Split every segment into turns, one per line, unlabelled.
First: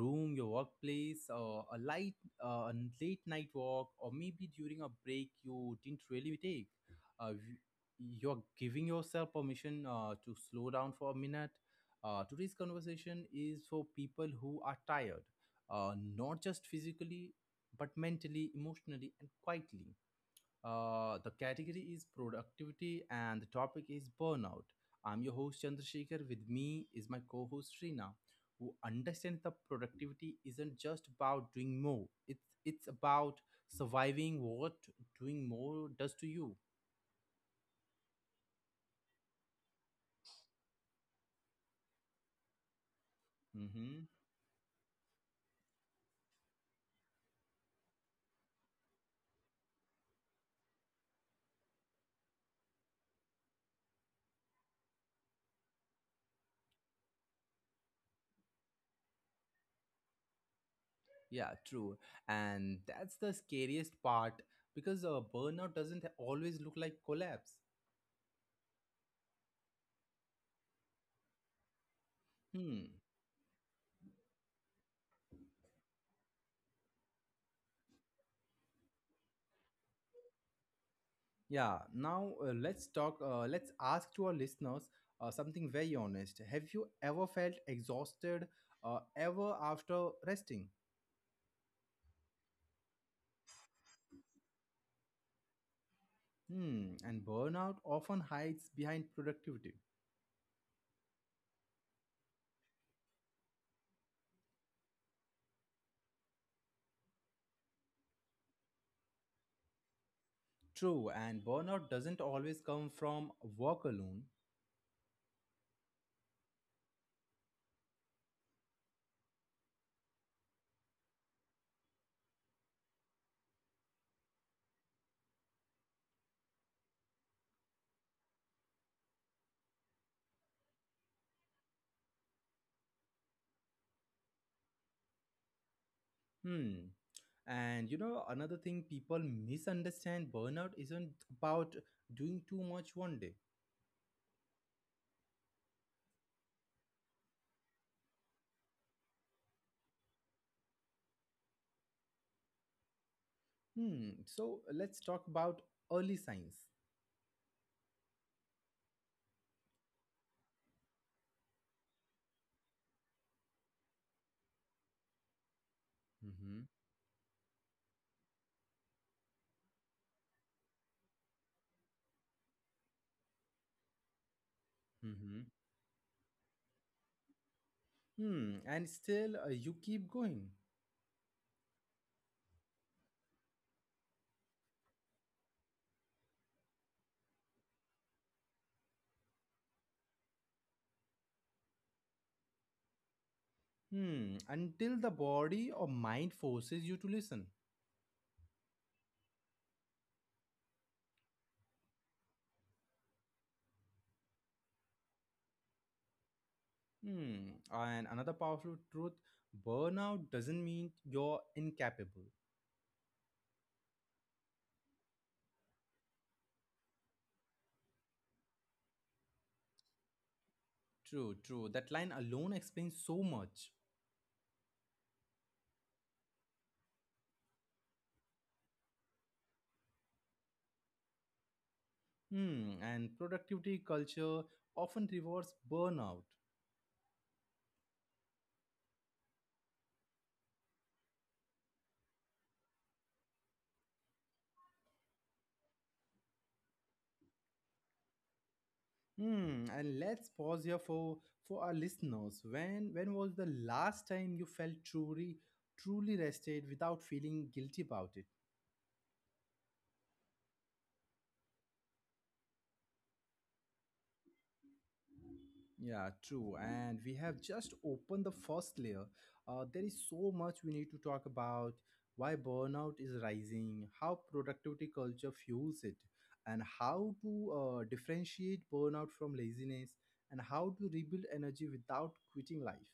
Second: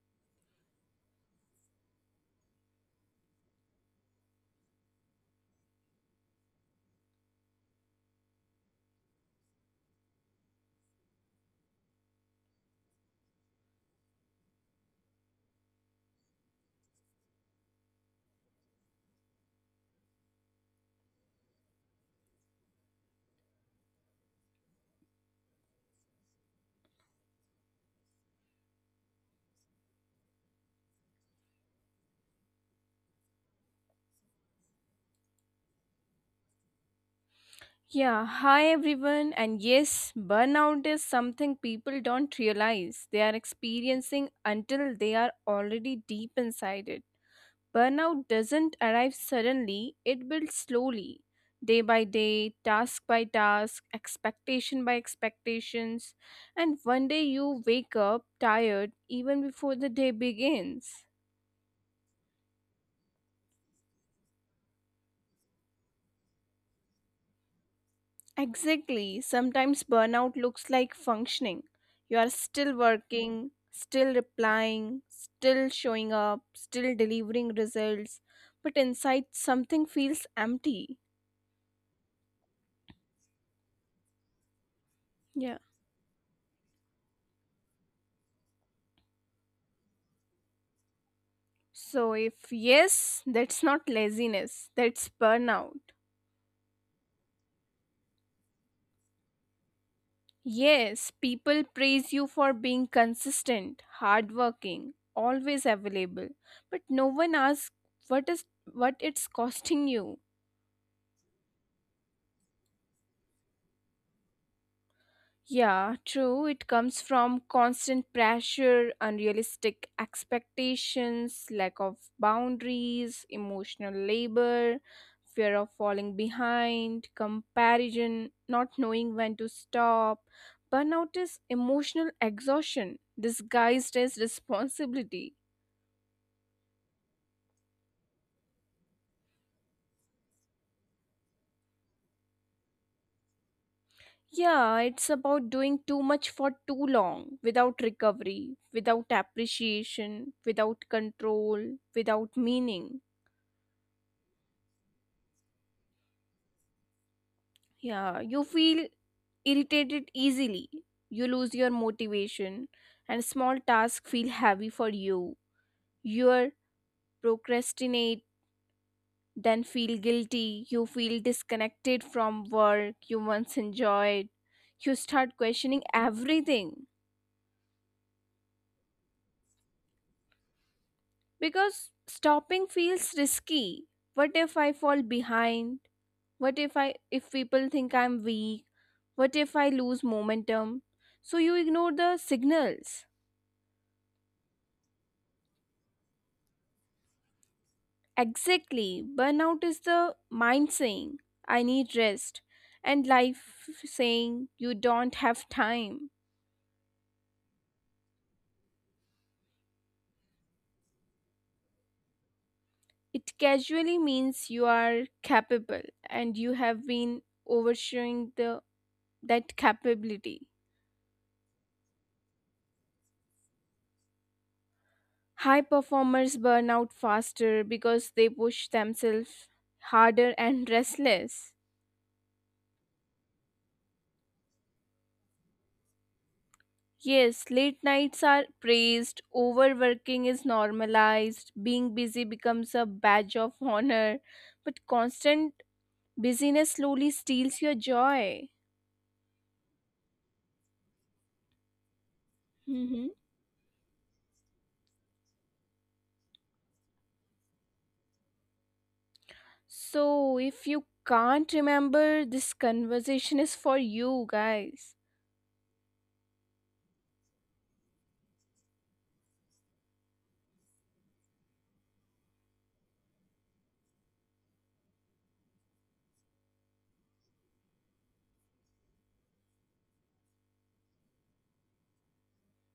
room, your workplace, or a light, a late night walk, or maybe during a break you didn't really take, uh, you- you're giving yourself permission to slow down for a minute. Today's conversation is for people who are tired, not just physically, but mentally, emotionally, and quietly. The category is productivity and the topic is burnout. I'm your host Chandrasekhar. With me is my co-host Srina, who understands that productivity isn't just about doing more. It's about surviving what doing more does to you.
Yeah, hi everyone. And yes, burnout is something people don't realize they are
Hmm.
experiencing until they are already deep inside it. Burnout doesn't arrive suddenly, it builds slowly, day by day, task by task, expectation by expectations. And one day you wake up tired even before the day begins.
Yeah, true. And that's the scariest part because burnout doesn't always look like collapse.
Exactly. Sometimes burnout looks like functioning. You are still
Hmm.
working, still replying, still showing up, still delivering results, but inside something feels empty.
Yeah, now let's talk. Let's ask to our listeners something
Yeah.
very honest. Have you ever felt exhausted ever after resting?
So, if yes, that's not laziness, that's burnout.
Hmm, and burnout often hides behind productivity.
Yes, people praise you for being consistent, hardworking, always available, but no one asks what is what it's costing you.
True, and burnout doesn't always come from work alone.
Yeah, true. It comes from constant pressure, unrealistic expectations, lack of boundaries, emotional labor, fear of falling behind, comparison, not knowing when to stop. Burnout is emotional exhaustion disguised as responsibility.
Hmm. And you know, another thing people misunderstand burnout isn't about doing too much one day.
Yeah, it's about doing too much for too long without recovery, without appreciation, without control, without meaning.
Hmm. So let's talk about early signs.
Yeah, you feel irritated easily. You lose your motivation, and small tasks feel heavy for you.
Mm-hmm.
You procrastinate, then feel guilty. You feel disconnected from work you once enjoyed. You
Mm-hmm.
start questioning everything
Hmm, and still you keep going.
because stopping feels risky. What if I fall behind? What if I if people think I'm weak? What if I lose momentum? So you ignore the signals.
Hmm, until the body or mind forces you to listen.
Exactly. Burnout is the mind saying, I need rest, and life saying, you don't have time.
Hmm, and another powerful truth burnout doesn't mean you're incapable.
It casually means you are capable and you have been overshowing the, that capability.
True, true. That line alone explains so much.
High performers burn out faster because they push themselves harder and restless.
Hmm, and productivity culture often rewards burnout.
Yes, late nights are praised, overworking is normalized, being busy becomes a badge of honor, but constant busyness slowly steals your joy.
Hmm, and let's pause here for our listeners. When was
Mm-hmm.
the last time you felt truly rested without feeling guilty about it?
So, if you can't remember, this conversation is for you guys.
Yeah, true. And we have just opened the first layer. There is so much we need to talk about why burnout is rising, how productivity culture fuels it, and how to differentiate burnout from laziness, and how to rebuild energy without quitting life.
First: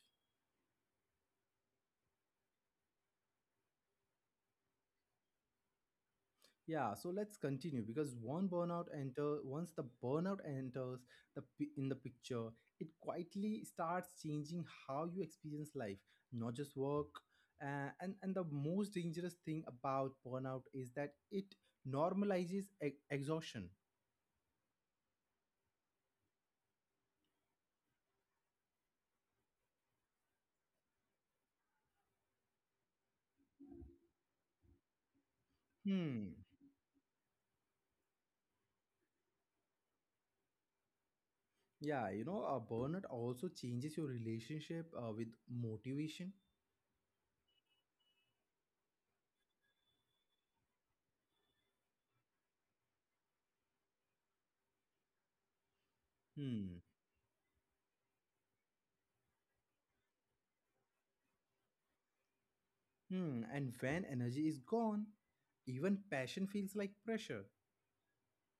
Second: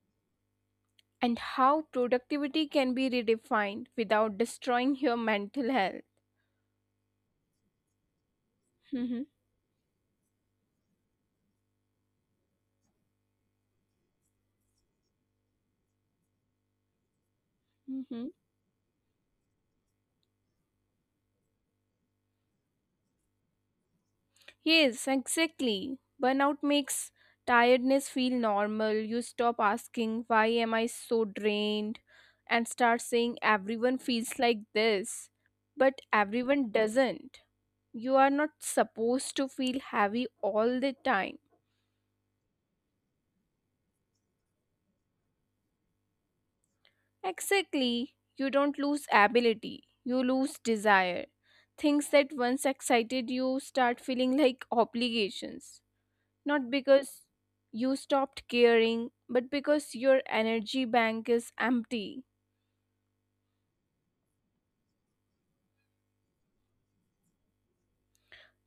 And how productivity can be redefined without destroying your mental health.
Yeah, so let's continue because one burnout enter once the burnout enters in the picture, it quietly starts changing how you experience life, not just work. Uh, and
Mm-hmm.
and the most dangerous thing about burnout is that it normalizes exhaustion.
Yes, exactly. Burnout makes tiredness feel normal. You stop asking, "Why am I so drained?" and start saying, "Everyone feels like this." But
Hmm.
everyone doesn't. You are not supposed to feel heavy all the time.
Yeah, you know, a burnout also changes your relationship with motivation.
Exactly. You don't lose ability, you lose desire. Things that once excited you start feeling like obligations. Not
Hmm.
because you stopped caring, but because your energy bank is empty.
Hmm. And when energy is gone, even passion feels like pressure.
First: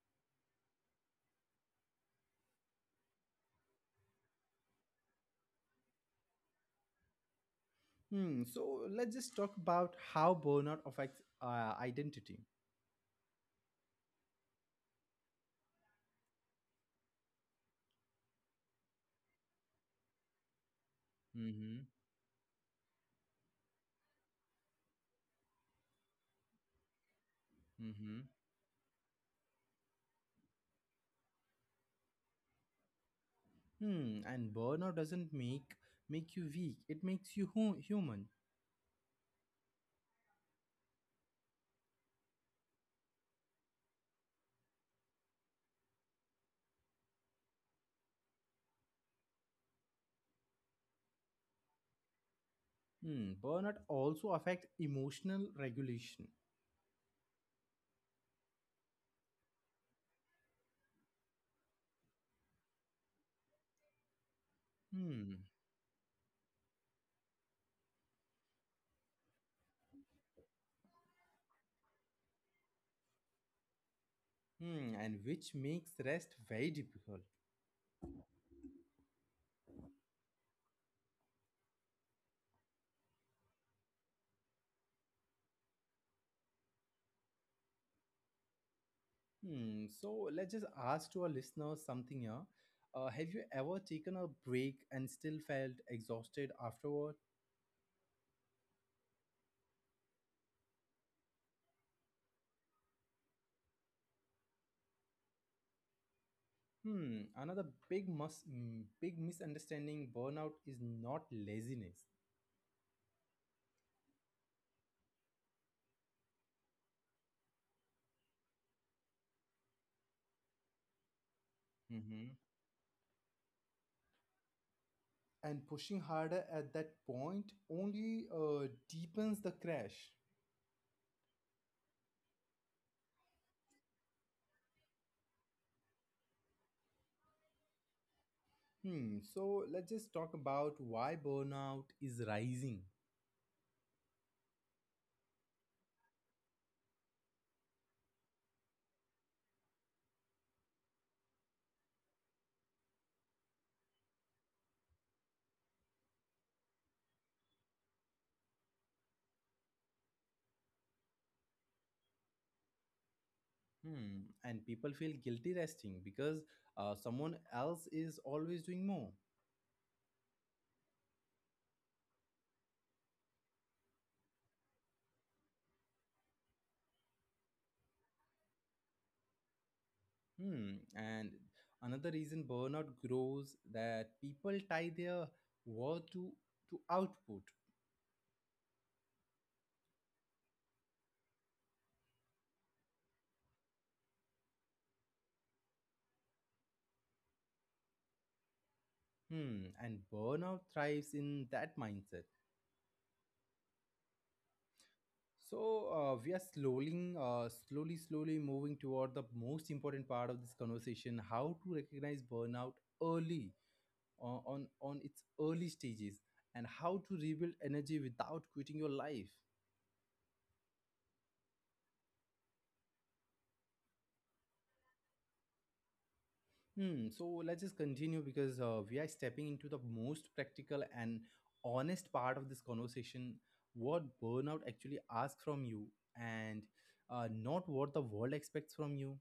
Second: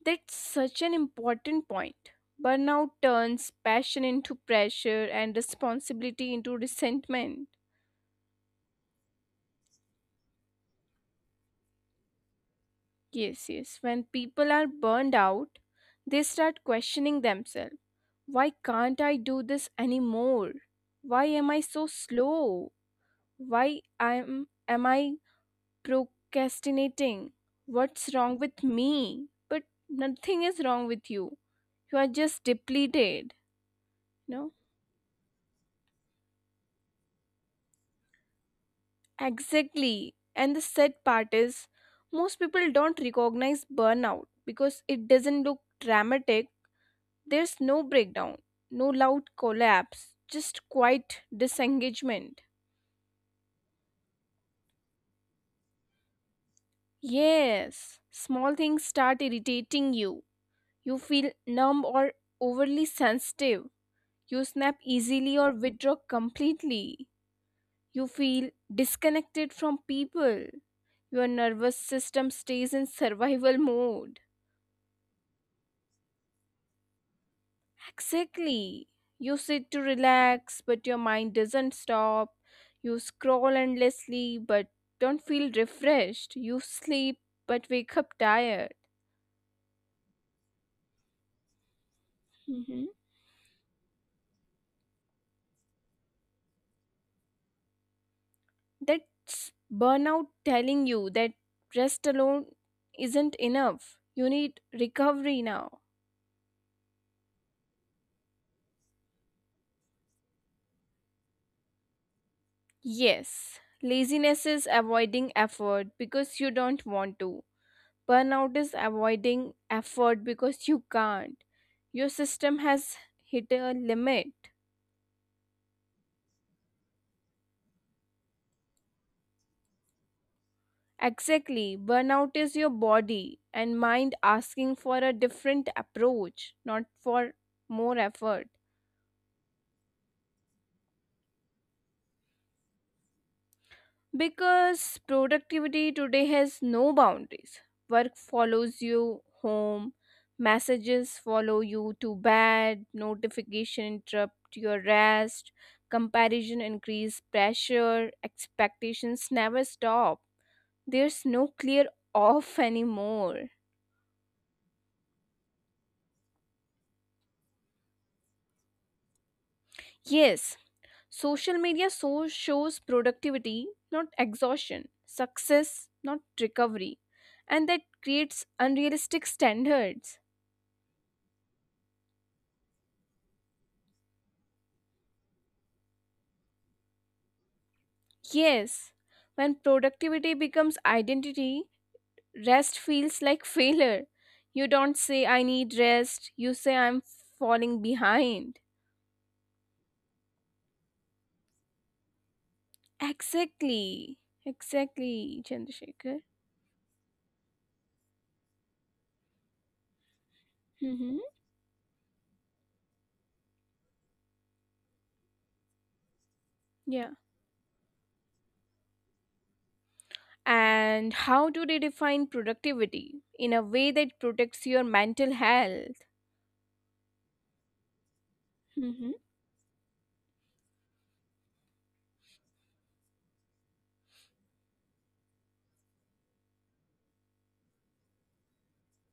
That's such an important point. Burnout turns passion into pressure and responsibility into resentment.
Hmm. So let's just talk about how burnout affects identity.
Yes, yes. When people are burned out, they start questioning themselves. Why can't I do this anymore? Why am I
Mm-hmm.
so slow? Why am I procrastinating.
Mm-hmm.
What's wrong with me? But nothing is wrong with you. You are just depleted.
Hmm. And
No?
burnout doesn't make you weak. It makes you human.
Exactly. And the sad part is, most people don't recognize burnout because it doesn't look dramatic. There's no breakdown, no loud collapse, just quiet disengagement.
Hmm. Burnout also affects emotional regulation.
Yes, small things start irritating you. You feel numb or overly sensitive. You snap easily
Hmm.
or withdraw completely. You feel disconnected from people. Your nervous system stays in survival mode.
Hmm. And which makes rest very difficult.
Exactly. You sit to relax, but your mind doesn't stop. You scroll endlessly, but don't feel refreshed. You sleep, but wake up tired.
Hmm. So let's just ask to our listeners something here.
Mhm.
Have you ever taken a break and still felt exhausted afterward?
That's burnout telling you that rest alone isn't enough. You need recovery now.
Hmm, another big misunderstanding burnout is not laziness.
Yes, laziness is avoiding effort because you don't want to. Burnout is avoiding effort because you can't. Your
Mm-hmm.
system has hit a limit.
And pushing harder at that point only deepens the crash.
Exactly, burnout is your body and mind asking for a different approach, not for more effort.
Hmm, so let's just talk about why burnout is rising.
Because productivity today has no boundaries. Work follows you home, messages follow you to bed, notification interrupt your rest, comparison increase pressure, expectations never stop. There's no clear off anymore.
Hmm, and people feel guilty resting because someone else is always doing more.
Yes, social media so shows productivity, not exhaustion, success, not recovery, and that creates unrealistic standards.
Hmm, and another reason burnout grows that people tie their worth to output.
Yes, when productivity becomes identity, rest feels like failure. You don't say, "I need rest," you say, "I'm falling behind."
Hmm, and burnout thrives in that mindset.
Exactly, exactly,
So uh,
Chandrasekhar.
we are slowly, uh, slowly, slowly moving toward the most important part of this conversation:
Mm-hmm.
how to recognize burnout early, on its early stages, and how
Yeah.
to rebuild energy without quitting your life.
And how do they define productivity in a way that protects your mental health?
Hmm. So let's just continue because we are stepping into the most practical and honest part of this conversation. What burnout actually asks from you, and not what the world expects from you.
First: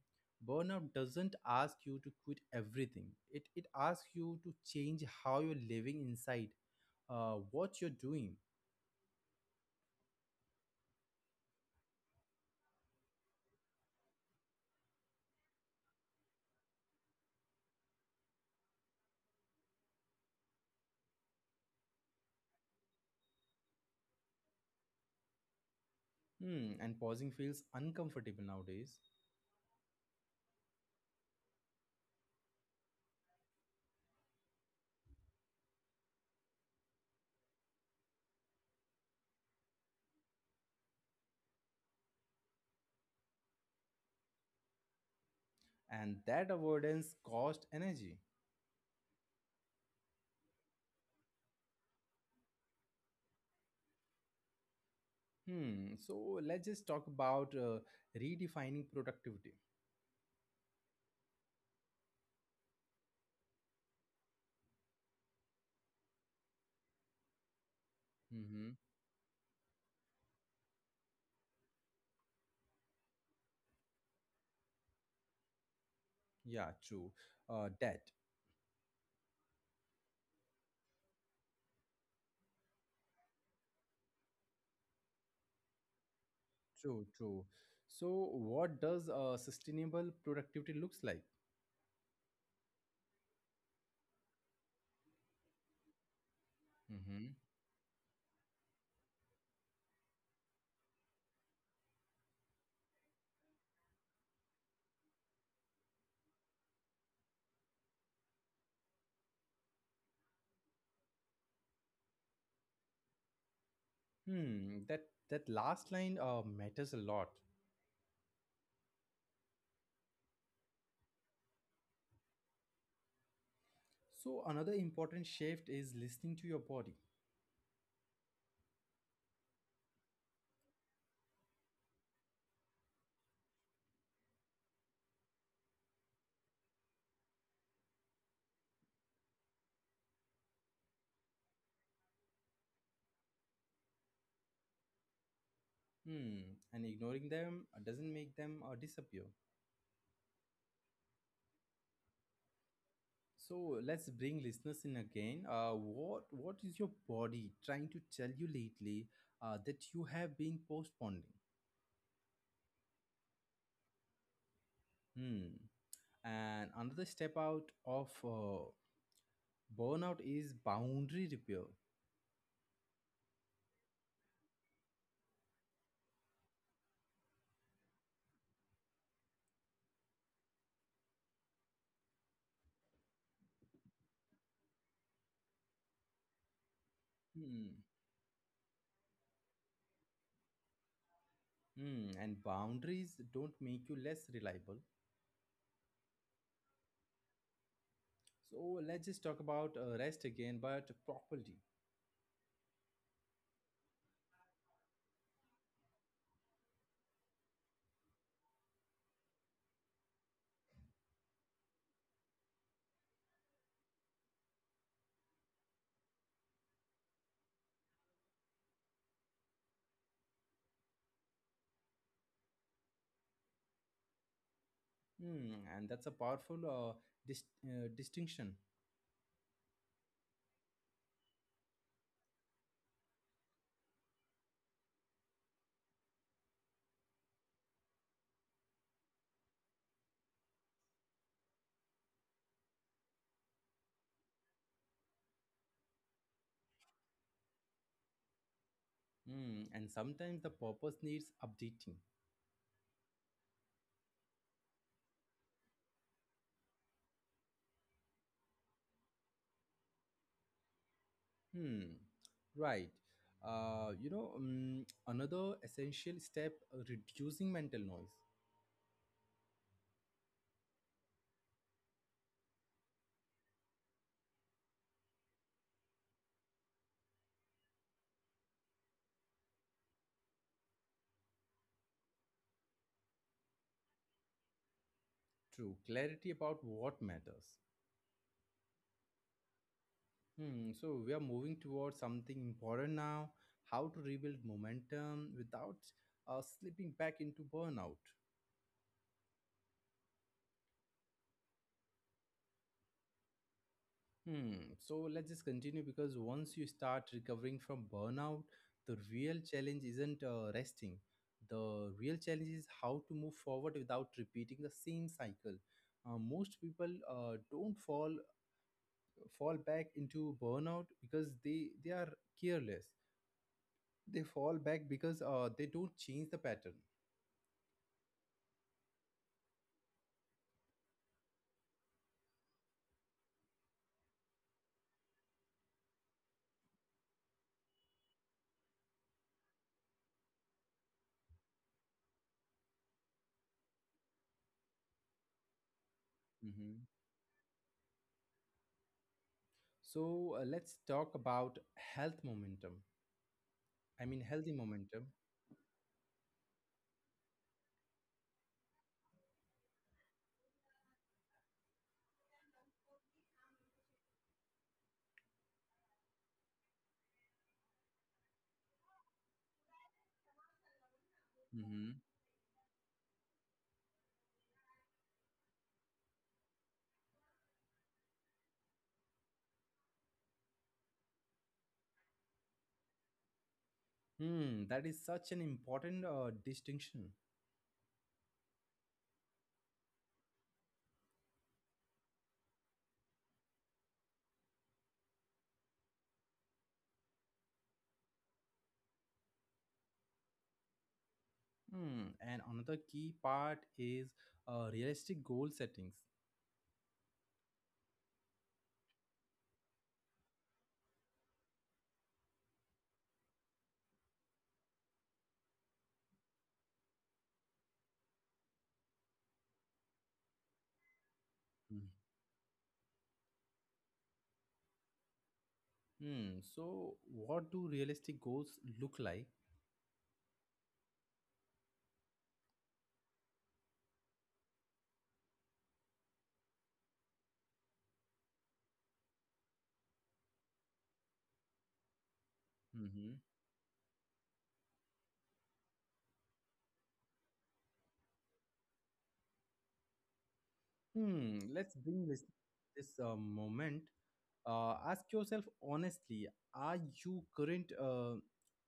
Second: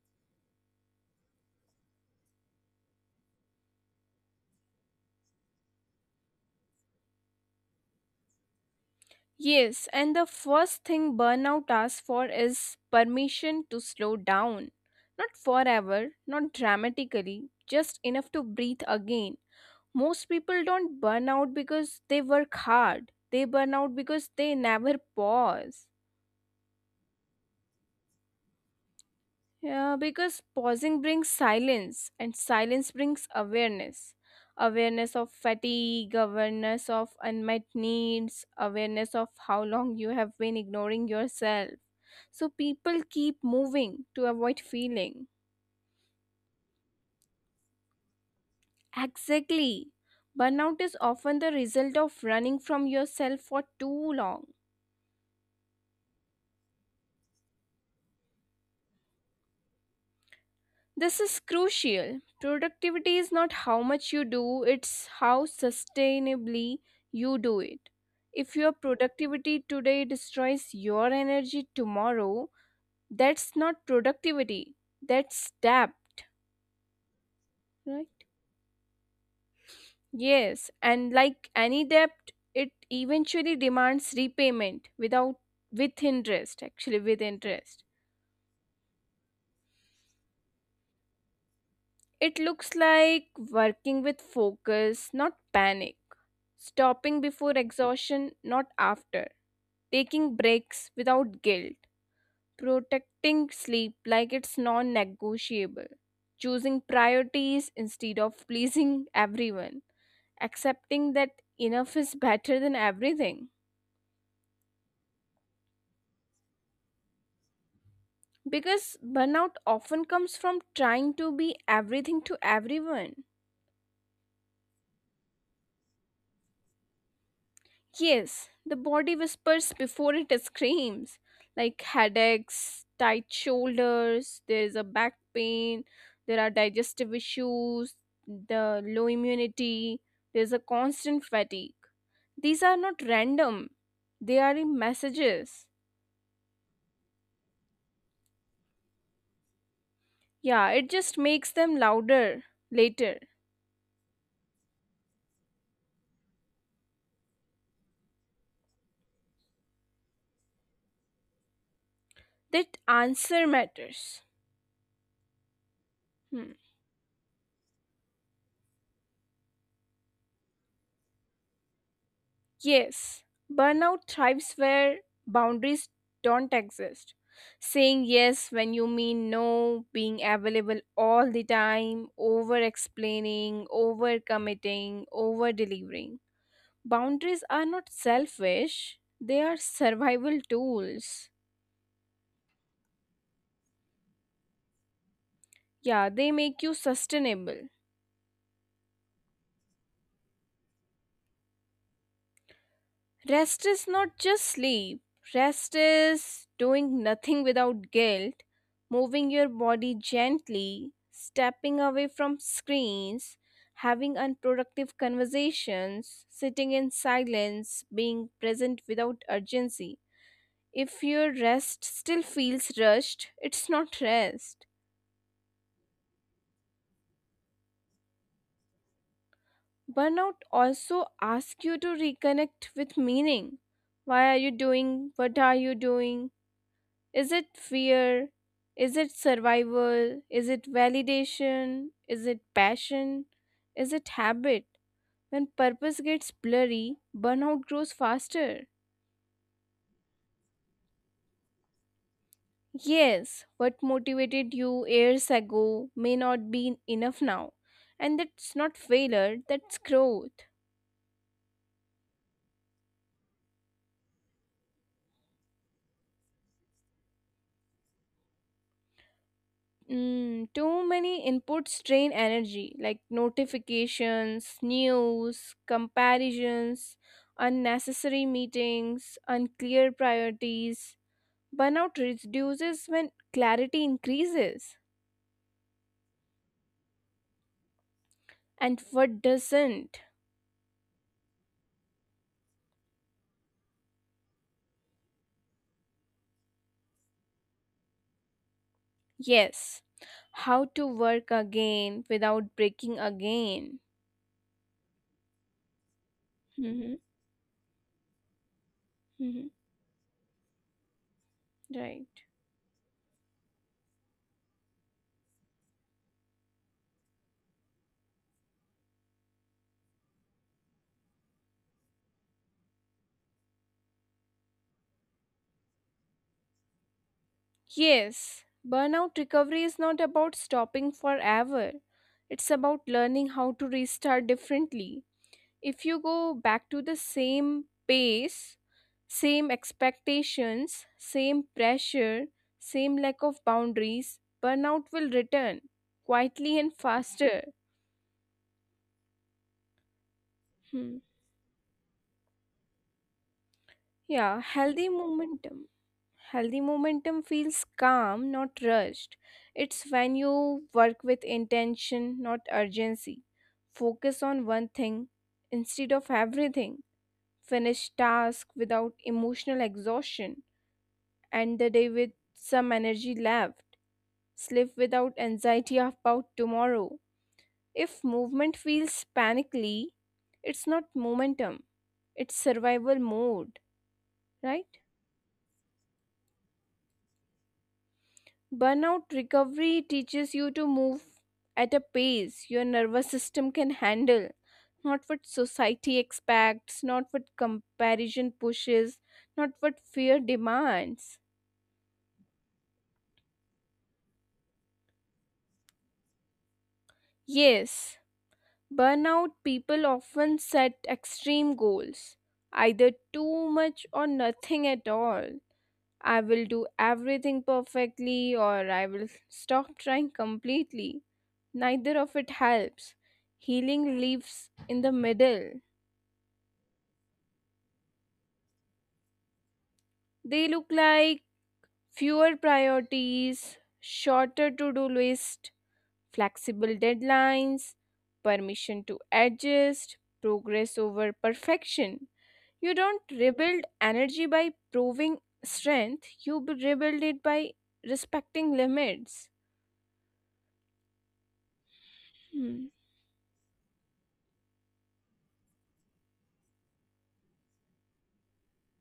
Burnout doesn't ask you to quit everything. It asks you to change how you're living inside, what you're doing.
Yes, and the first thing burnout asks for is permission to slow down. Not forever, not dramatically, just enough to breathe again. Most people don't burn out because they work hard. They burn out because they never pause.
Hmm. And pausing feels uncomfortable nowadays,
Yeah, because pausing brings silence, and silence brings awareness. Awareness of fatigue, awareness of unmet needs, awareness of how long you have been ignoring yourself. So people keep moving to avoid feeling.
and that avoidance costs energy.
Exactly. Burnout is often the result of running from yourself for too long.
Hmm. So let's just talk about redefining productivity.
This is crucial. Productivity is not how much you do, it's how sustainably you do it. If your
Mm-hmm.
productivity today destroys your energy tomorrow, that's not productivity, that's depth,
Yeah, true. That
right? Yes, and like any debt, it eventually demands repayment without with interest, actually with
True, true.
interest.
So what does sustainable productivity looks like?
It looks like working with focus, not panic. Stopping before
Mm-hmm.
exhaustion, not after. Taking breaks without guilt. Protecting sleep like it's non-negotiable. Choosing priorities instead of pleasing everyone. Accepting that enough is better than everything.
Hmm. That last line matters a lot.
Because burnout often comes from trying to be everything to everyone.
So another important shift is listening to your body.
Yes, the body whispers before it screams, like headaches, tight shoulders, there's a back pain, there are digestive issues, the low immunity, there's a constant fatigue. These are not random, they are in messages.
Hmm. And ignoring them doesn't make them disappear.
Yeah, it just makes them louder later.
So let's bring listeners in again. What is your body trying to tell you lately that you have been postponing?
That answer matters.
Hmm.
Hmm.
And another step out of burnout is boundary repair.
Yes, burnout thrives where boundaries don't exist. Saying yes when you mean no, being available all the time, over explaining, over committing, over delivering. Boundaries
Hmm.
are not selfish, they are survival tools.
Hmm. And boundaries don't make you less reliable.
Yeah, they make you sustainable.
So let's just talk about rest again, but properly.
Rest is not just sleep. Rest is doing nothing without guilt, moving your body gently, stepping away from screens, having unproductive conversations, sitting in silence, being present without urgency. If your rest still feels rushed, it's not rest.
Hmm. And that's a powerful distinction.
Burnout also asks you to reconnect with meaning. Why are you doing? What are you doing? Is it fear? Is it survival? Is it validation? Is it passion? Is it habit? When purpose gets blurry, burnout grows faster.
Hmm. And sometimes the purpose needs updating.
Yes, what motivated you years ago may not be enough now. And that's not failure, that's growth.
Hmm. Right. Another essential step reducing mental noise.
Mm, too many inputs strain energy, like notifications, news, comparisons, unnecessary meetings, unclear priorities. Burnout reduces when clarity increases.
True. Clarity about what matters.
And what doesn't?
Hmm. So we are moving towards something important now. How to rebuild momentum without slipping back into burnout.
Yes, how to work again without breaking again.
Hmm. So let's just continue because once you
Hmm
start recovering from burnout, the real
hmm
challenge isn't resting. The
Right.
real challenge is how to move forward without repeating the same cycle. Most people don't fall back into burnout because they are careless. They fall back because they don't change the pattern.
Yes, burnout recovery is not about stopping forever. It's about learning how to restart differently. If you go back to the same pace, same expectations, same pressure, same lack of boundaries, burnout will return quietly
Mm-hmm.
and faster.
So let's
Hmm.
talk about health momentum. I mean
Yeah,
healthy
healthy
momentum.
momentum. Healthy momentum feels calm, not rushed. It's when you work with intention, not urgency. Focus on one thing instead of everything. Finish task without emotional exhaustion. End the day with some energy left. Sleep without anxiety about tomorrow. If movement feels panically, it's not momentum. It's survival mode, right?
Hmm, that is such an important distinction.
Burnout recovery teaches you to move at a pace your nervous system can handle, not what society expects, not what comparison pushes, not what fear demands.
Hmm, and another key part is realistic goal settings.
Yes, burnout people often set extreme goals, either too much or nothing at all. I will do everything perfectly, or I will stop trying completely.
Mm.
Neither of it helps. Healing lives in the middle.
Hmm, so what do realistic goals look like?
They look like fewer priorities, shorter to do list, flexible deadlines, permission to adjust, progress over perfection. You don't
Mhm.
rebuild energy by proving strength, you b- rebuild it by respecting limits.
Hmm, let's bring this
Hmm.
this uh, moment. Ask yourself honestly: Are you current? Uh,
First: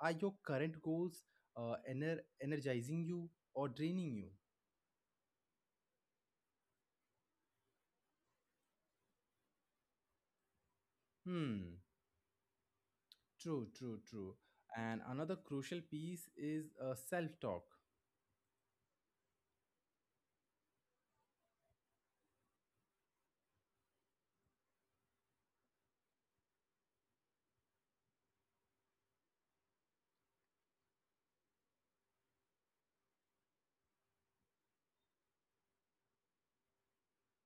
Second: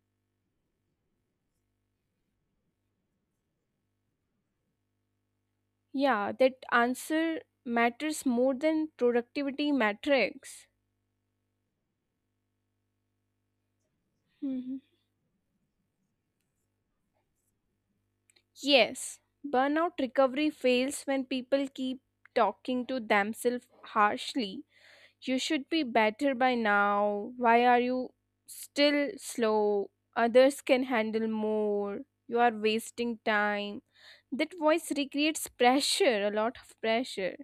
are your current goals uh, ener- energizing you or draining you?
Yeah, that answer matters more than productivity metrics.
Hmm. True, true, true. And another crucial piece is self talk.
Yes, burnout recovery fails when people keep talking to themselves harshly. You should be better by now. Why are you still slow? Others can handle more. You are wasting time. That voice recreates pressure, a lot of pressure.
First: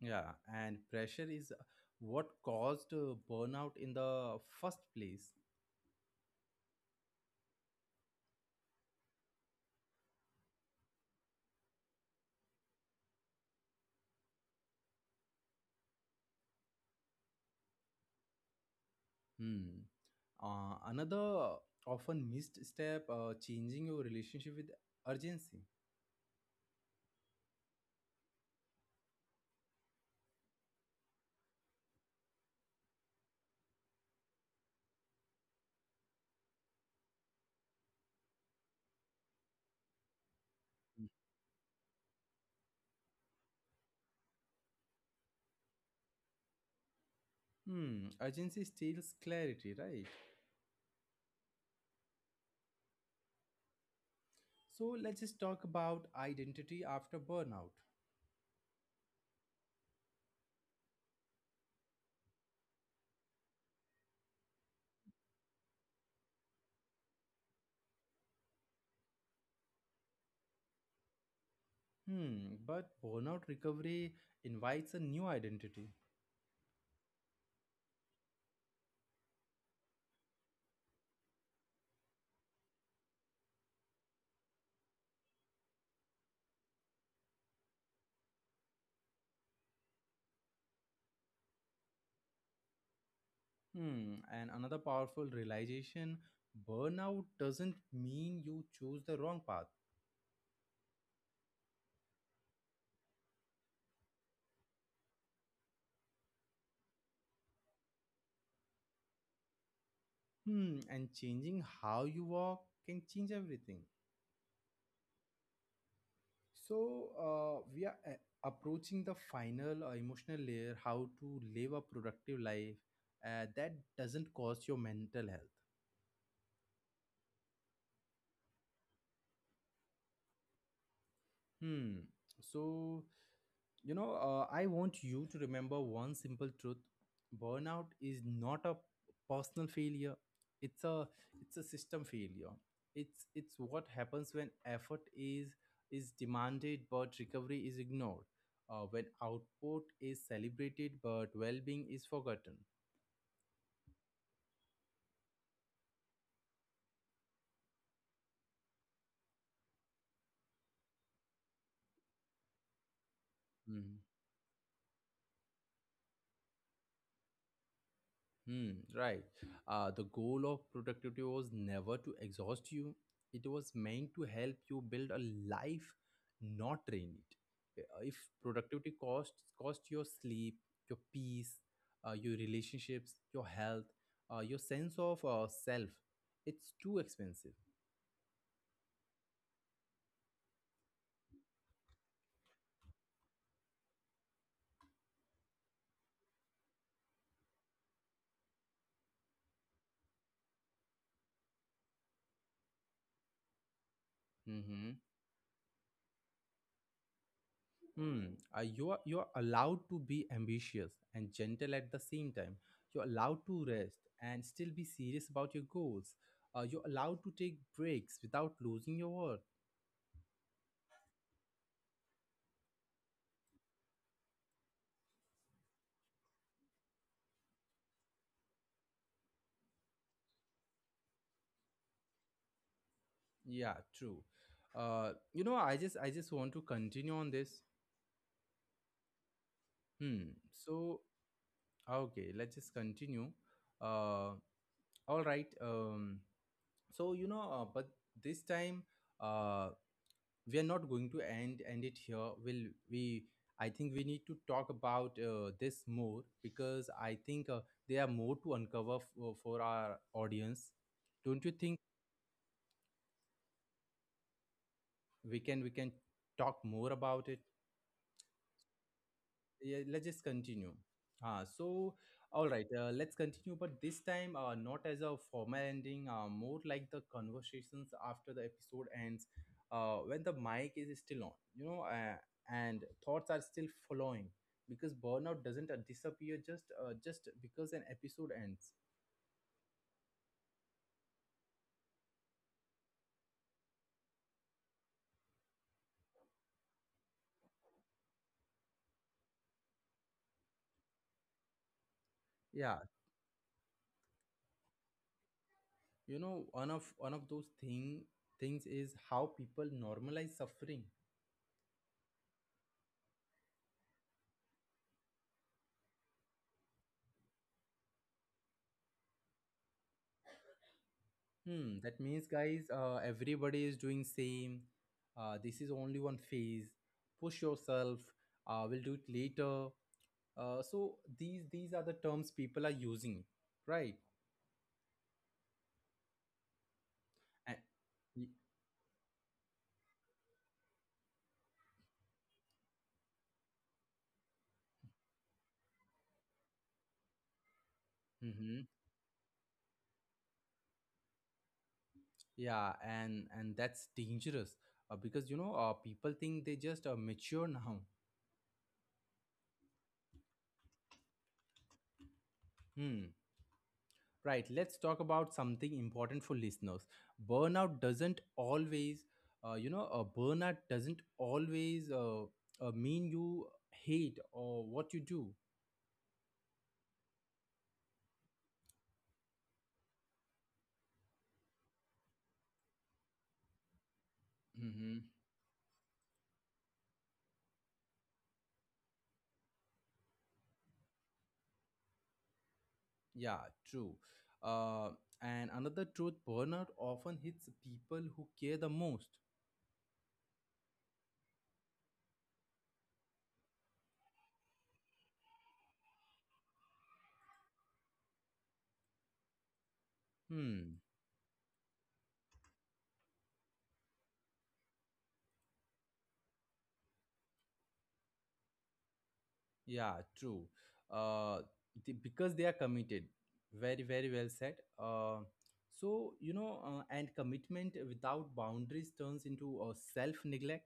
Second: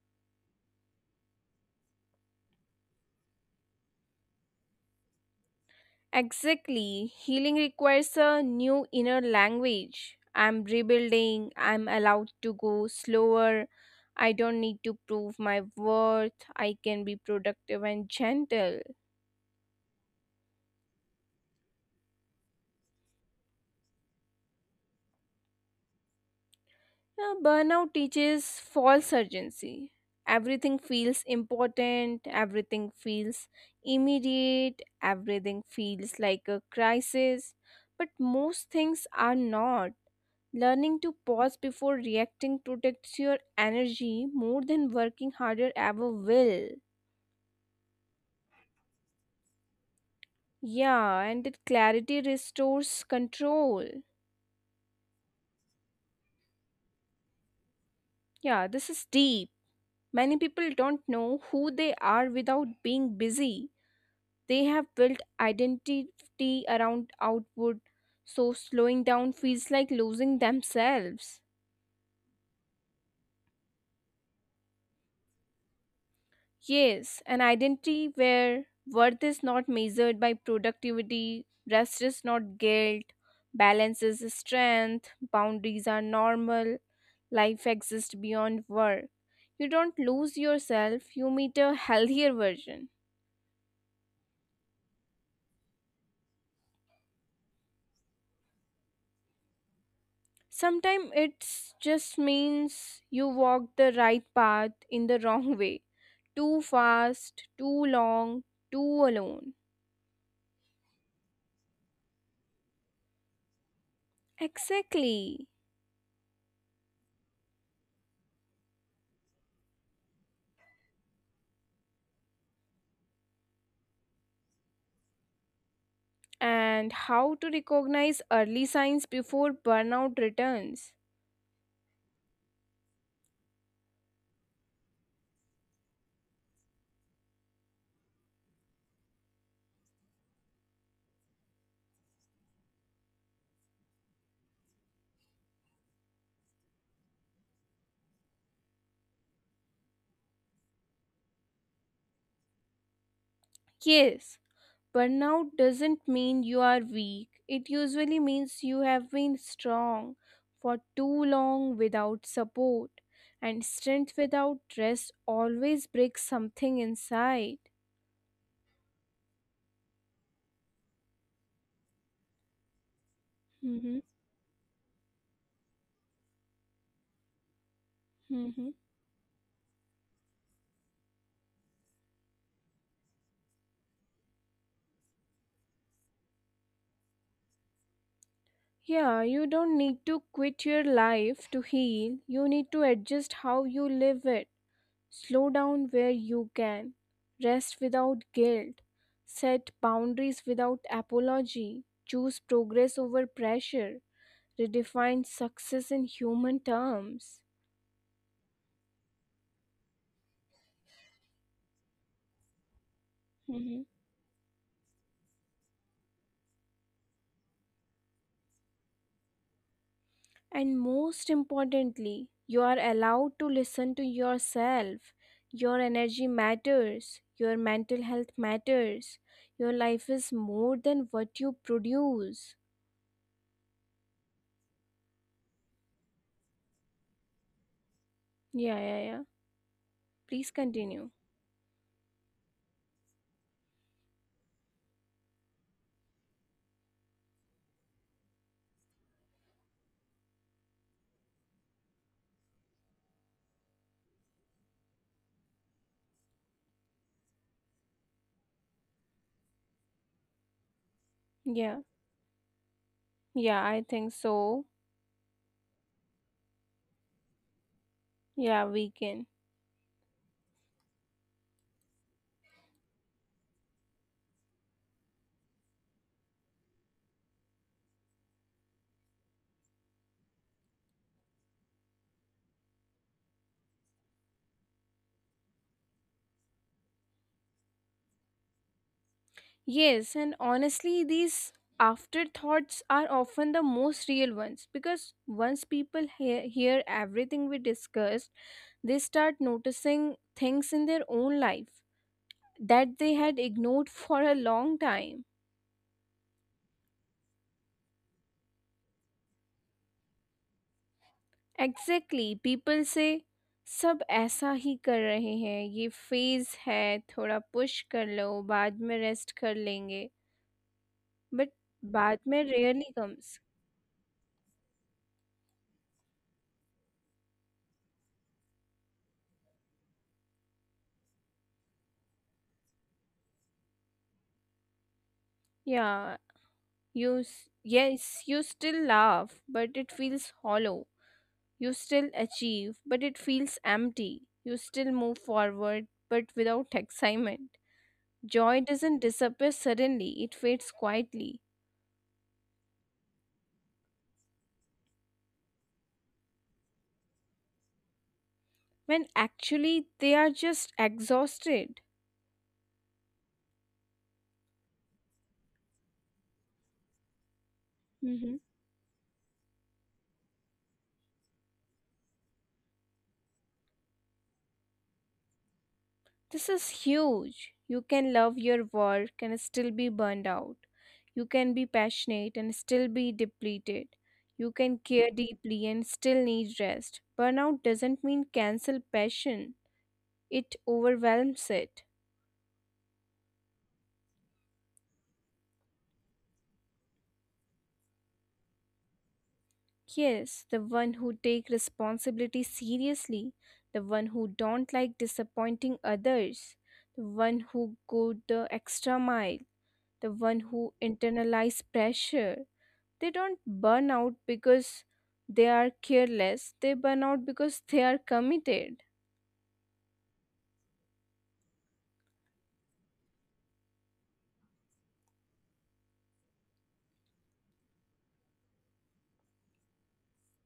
Yeah, and pressure is what caused burnout in the first place.
Exactly. Healing requires a new inner language. I'm rebuilding. I'm allowed to go slower. I don't need to prove my worth. I can be productive and gentle.
Hmm. Another often missed step changing your relationship with urgency.
Yeah, burnout teaches false urgency. Everything feels important. Everything feels immediate. Everything feels like a crisis. But most things are not. Learning to pause before reacting protects your energy more than working harder ever will.
Hmm, urgency steals clarity, right?
Yeah, and that clarity restores control.
So let's just talk about identity after burnout.
Yeah, this is deep. Many people don't know who they are without being busy. They have built identity around output, so slowing down feels like losing themselves.
Hmm, but burnout recovery invites a new identity.
Yes, an identity where worth is not measured by productivity, rest is not guilt, balance is strength, boundaries are normal, life exists beyond work. You don't lose yourself, you meet a healthier version.
Hmm. And another powerful realization burnout doesn't mean you choose the wrong path.
Sometimes it just means you walk the right path in the wrong way. Too fast, too long, too alone.
Hmm. And changing how you walk can change everything.
Exactly.
So we are approaching the final emotional layer how to live a productive life that doesn't cost your mental health.
And how to recognize early signs before burnout returns.
Hmm. So, I want you to remember one simple truth: burnout is not a personal failure. It's a it's a system failure. It's what happens when effort is demanded but recovery is ignored. When output is celebrated but well-being is forgotten.
Yes, burnout doesn't mean you are weak, it usually means you have been strong for too long without support, and
Mm-hmm.
strength without rest always breaks something inside.
Hmm, right. The goal of productivity was never to exhaust you. It was
Hmm
meant to help you build a life, not drain it. If
hmm
productivity costs cost your sleep, your peace, your relationships, your health, your sense of self, it's too expensive.
Yeah, you don't need to quit your life to heal, you need to adjust how you live it. Slow down where you can. Rest without guilt. Set boundaries without apology. Choose progress over pressure.
Mhm.
Redefine success in human terms.
Hmm. You are allowed to be ambitious and gentle at the same time. You're allowed to
Mhm.
rest and still be serious about your goals. You're allowed to take breaks without losing your worth.
And most importantly, you are allowed to listen to yourself. Your energy matters. Your mental health matters. Your life is more than what you produce.
Yeah, true. I just want to continue on this.
Yeah, yeah, yeah.
Hmm.
Please
So
continue.
okay, let's just continue. Uh, all right. So you know, but this time, uh, we are not going to end it here will we I think we need to talk about this more because I think there are more to uncover for our audience don't you think
Yeah, yeah, I think so.
we can talk more about it.
Yeah, we can.
Yeah, let's just continue. Ah, so all right, let's continue. But this time, not as a formal ending, more like the conversations after the episode ends, when the mic is still on, you know, and thoughts are still flowing because burnout doesn't disappear just because an episode ends.
Yes, and honestly, these afterthoughts are often the most real ones because once people hear everything we discussed, they start noticing things in their own life
Yeah,
that they had ignored for a long time.
you know, one of those things is how people normalize suffering.
Exactly, people say, सब ऐसा ही कर रहे हैं ये phase phase है थोड़ा push कर लो बाद में rest कर लेंगे. But,
Hmm, that
बाद
means,
में
guys,
rarely comes.
everybody is doing same. This is only one phase. Push yourself. We'll do it later. So these are the terms people are using, right?
Yeah.
And
Yes, you still laugh, but it feels hollow. You still achieve, but it feels empty. You still move forward, but without excitement.
mm-hmm,
Joy doesn't disappear suddenly, it fades quietly.
yeah, and that's dangerous because you know people think they just mature now.
When actually they are just exhausted.
Hmm. Right, let's talk about something important for listeners. Burnout doesn't always, burnout doesn't always mean you hate or what you do.
This is huge. You can love your work and still be burned out. You can be passionate and still be depleted. You can
Hmm.
care deeply and still need rest. Burnout doesn't mean cancel passion, it overwhelms it.
Yeah, true. Uh, and another truth burnout often hits people who care the most.
Yes, the one who take responsibility seriously, the one who don't like disappointing others, the one who go the extra mile, the one
Hmm.
who internalize pressure, they don't burn out because they are careless, they burn out because they are committed.
Yeah, true. Uh, because they are committed. Very, very well said. And commitment without boundaries turns into a self-neglect.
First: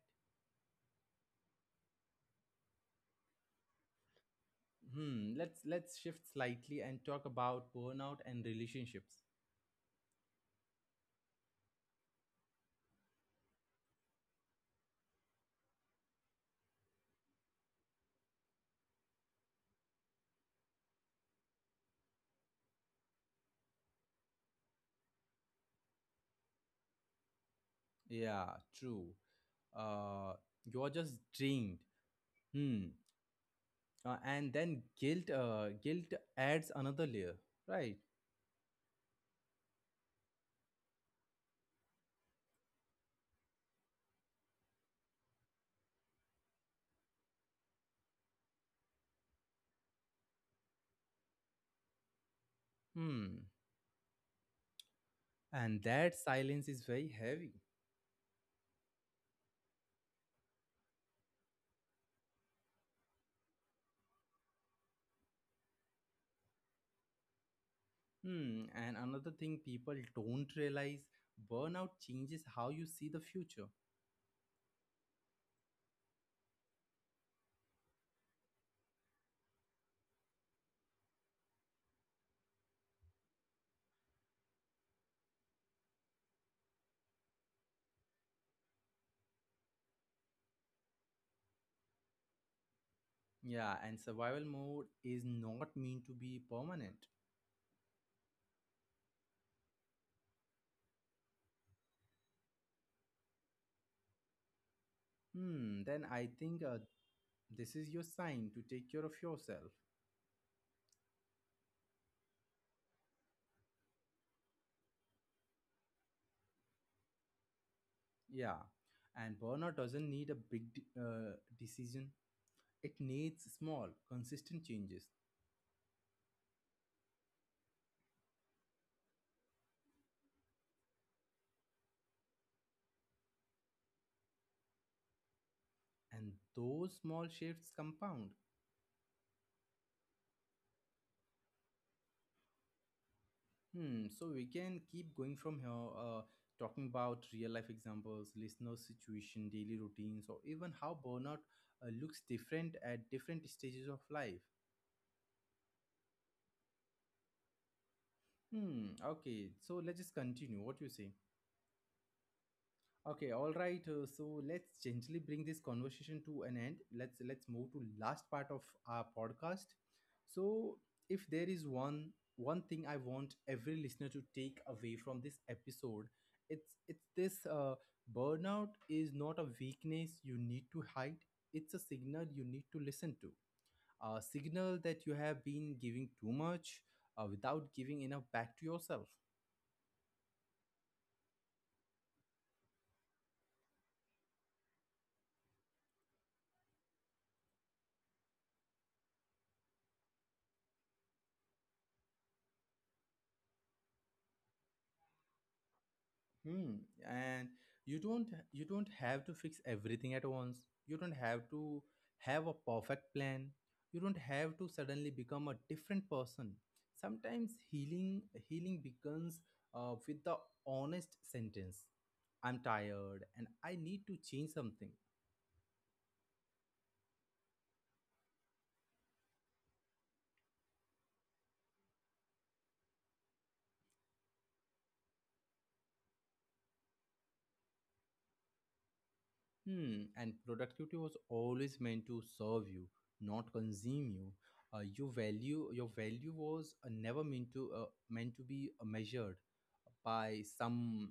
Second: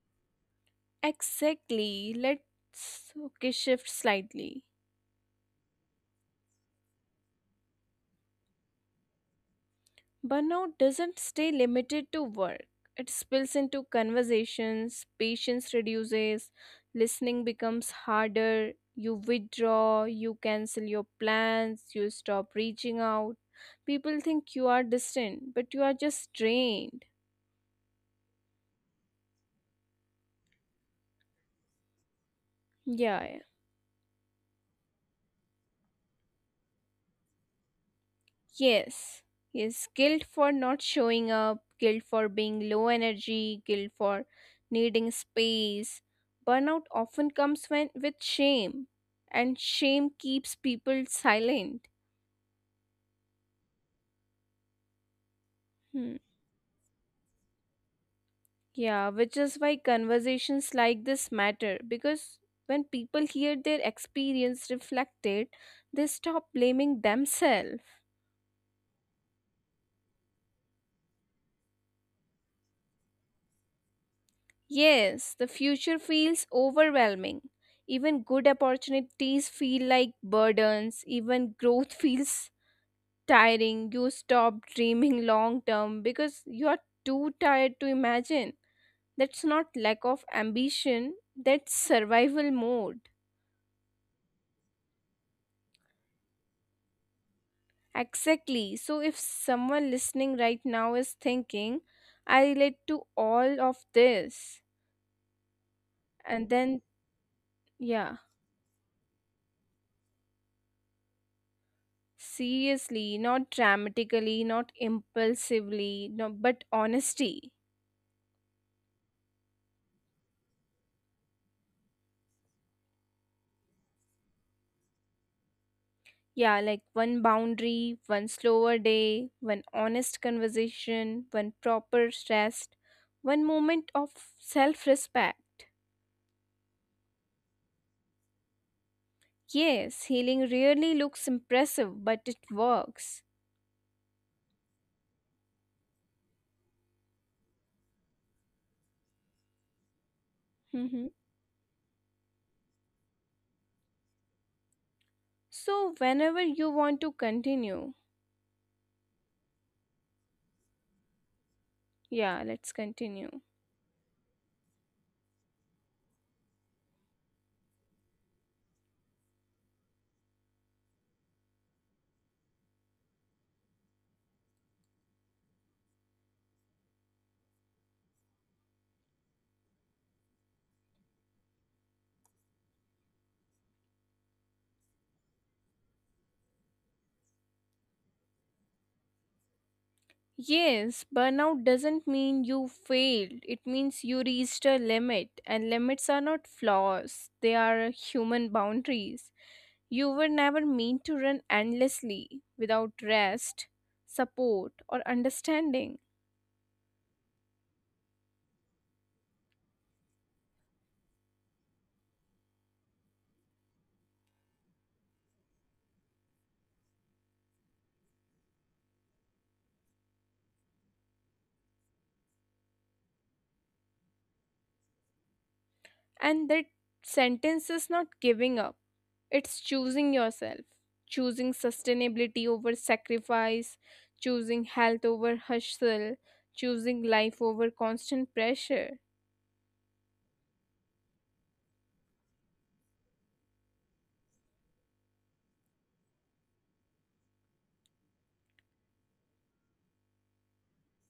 Exactly. Let's, okay, shift slightly.
Hmm, let's shift slightly and talk about burnout and relationships.
Burnout doesn't stay limited to work, it spills into conversations. Patience reduces, listening becomes harder, you withdraw, you cancel your plans, you stop reaching out. People think you are distant, but you are just drained.
Yeah, true. Uh, you're just drained. Hmm.
Yeah, yeah.
And then guilt adds another layer, right?
Yes, yes, guilt for not showing up, guilt for being low energy, guilt for needing space. Burnout often comes when with shame, and shame keeps people silent.
Hmm. And that
Hmm.
silence is very heavy.
Yeah, which is why conversations like this matter, because when people hear their experience reflected, they stop blaming themselves.
Hmm, and another thing people don't realize burnout changes how you see the future.
Yes, the future feels overwhelming. Even good opportunities feel like burdens, even growth feels tiring. You stop dreaming long term because you are too tired to imagine. That's not lack of ambition, that's survival mode.
Yeah, and survival mode is not meant to be permanent.
Exactly. So, if someone listening right now is thinking, I relate to all of this,
Hmm, then I
and
think
then,
this is your
yeah.
sign to take care of yourself.
Seriously, not dramatically, not impulsively, no, but honesty.
Yeah, and burnout doesn't need a big decision, it needs small, consistent changes,
Yeah, like one boundary, one slower day, one honest conversation, one proper rest, one moment of self respect.
and those small shifts compound.
Yes, healing really looks impressive, but it works.
Hmm. So we can keep going from here, talking about real life examples, listener situation, daily routines, or even how
Mhm.
burnout looks different at different stages of life.
So, whenever you want to continue,
Hmm. Okay. So let's just continue. What do you say?
yeah, let's continue.
Okay, all right. So let's gently bring this conversation to an end. Let's move to last part of our podcast. So, if there is one thing I want every listener to take away from this episode, it's this: burnout is not a weakness you need to hide. It's a signal you need to listen to. A signal that you have been giving too much without giving enough back to yourself.
Yes, burnout doesn't mean you failed. It means you reached a limit, and limits are not flaws, they are human boundaries. You were never meant to run endlessly without rest, support, or understanding.
Hmm. And you don't have to fix everything at once. You don't have to have a perfect plan. You don't have to suddenly become a different person. Sometimes healing begins with the honest sentence. I'm tired and I need to change something.
And that sentence is not giving up, it's choosing yourself, choosing sustainability over sacrifice, choosing health over hustle, choosing life over constant pressure.
Hmm. And productivity was always meant to serve you, not consume you. Your value was never meant to meant to be measured by some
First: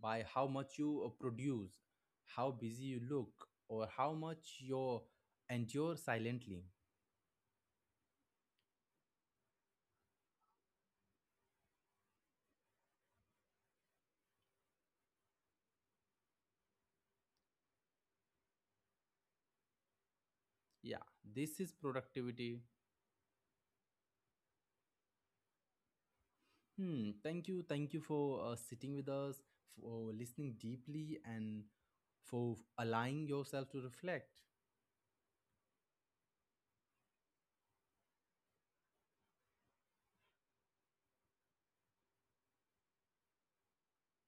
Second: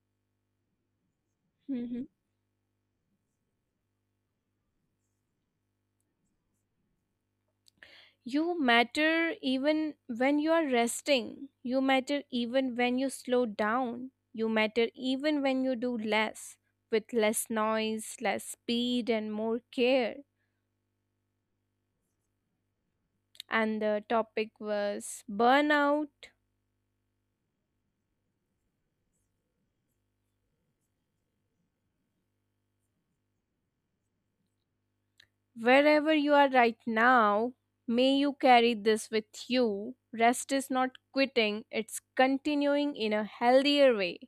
by how much you produce,
Mm-hmm.
how busy you look, or how much you endure silently.
You matter even when you are resting. You matter even when you slow down. You matter even when you do less, with less noise, less speed, and more care.
Yeah, this is productivity.
And the topic was burnout.
Hmm, thank you, thank you for sitting with us, for listening deeply, and for allowing yourself to reflect.
Wherever you are right now, may you carry this with you. Rest is not quitting, it's continuing in a healthier way.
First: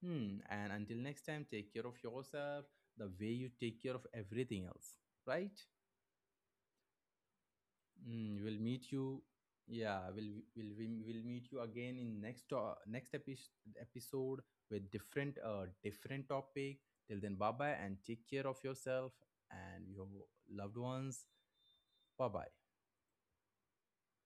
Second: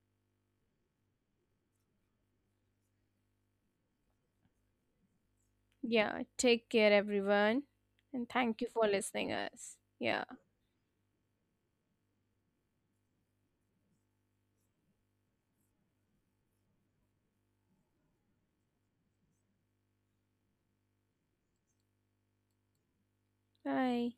Hmm, and until next time, take care of yourself the way you take care of everything else, right?
Yeah, take care, everyone. And
Mm, we'll
thank you
meet
for
you.
listening us.
Yeah,
Yeah,
we'll meet you again in next episode with different different topic. Till then, bye bye and take care of yourself and your loved ones. Bye bye.
bye.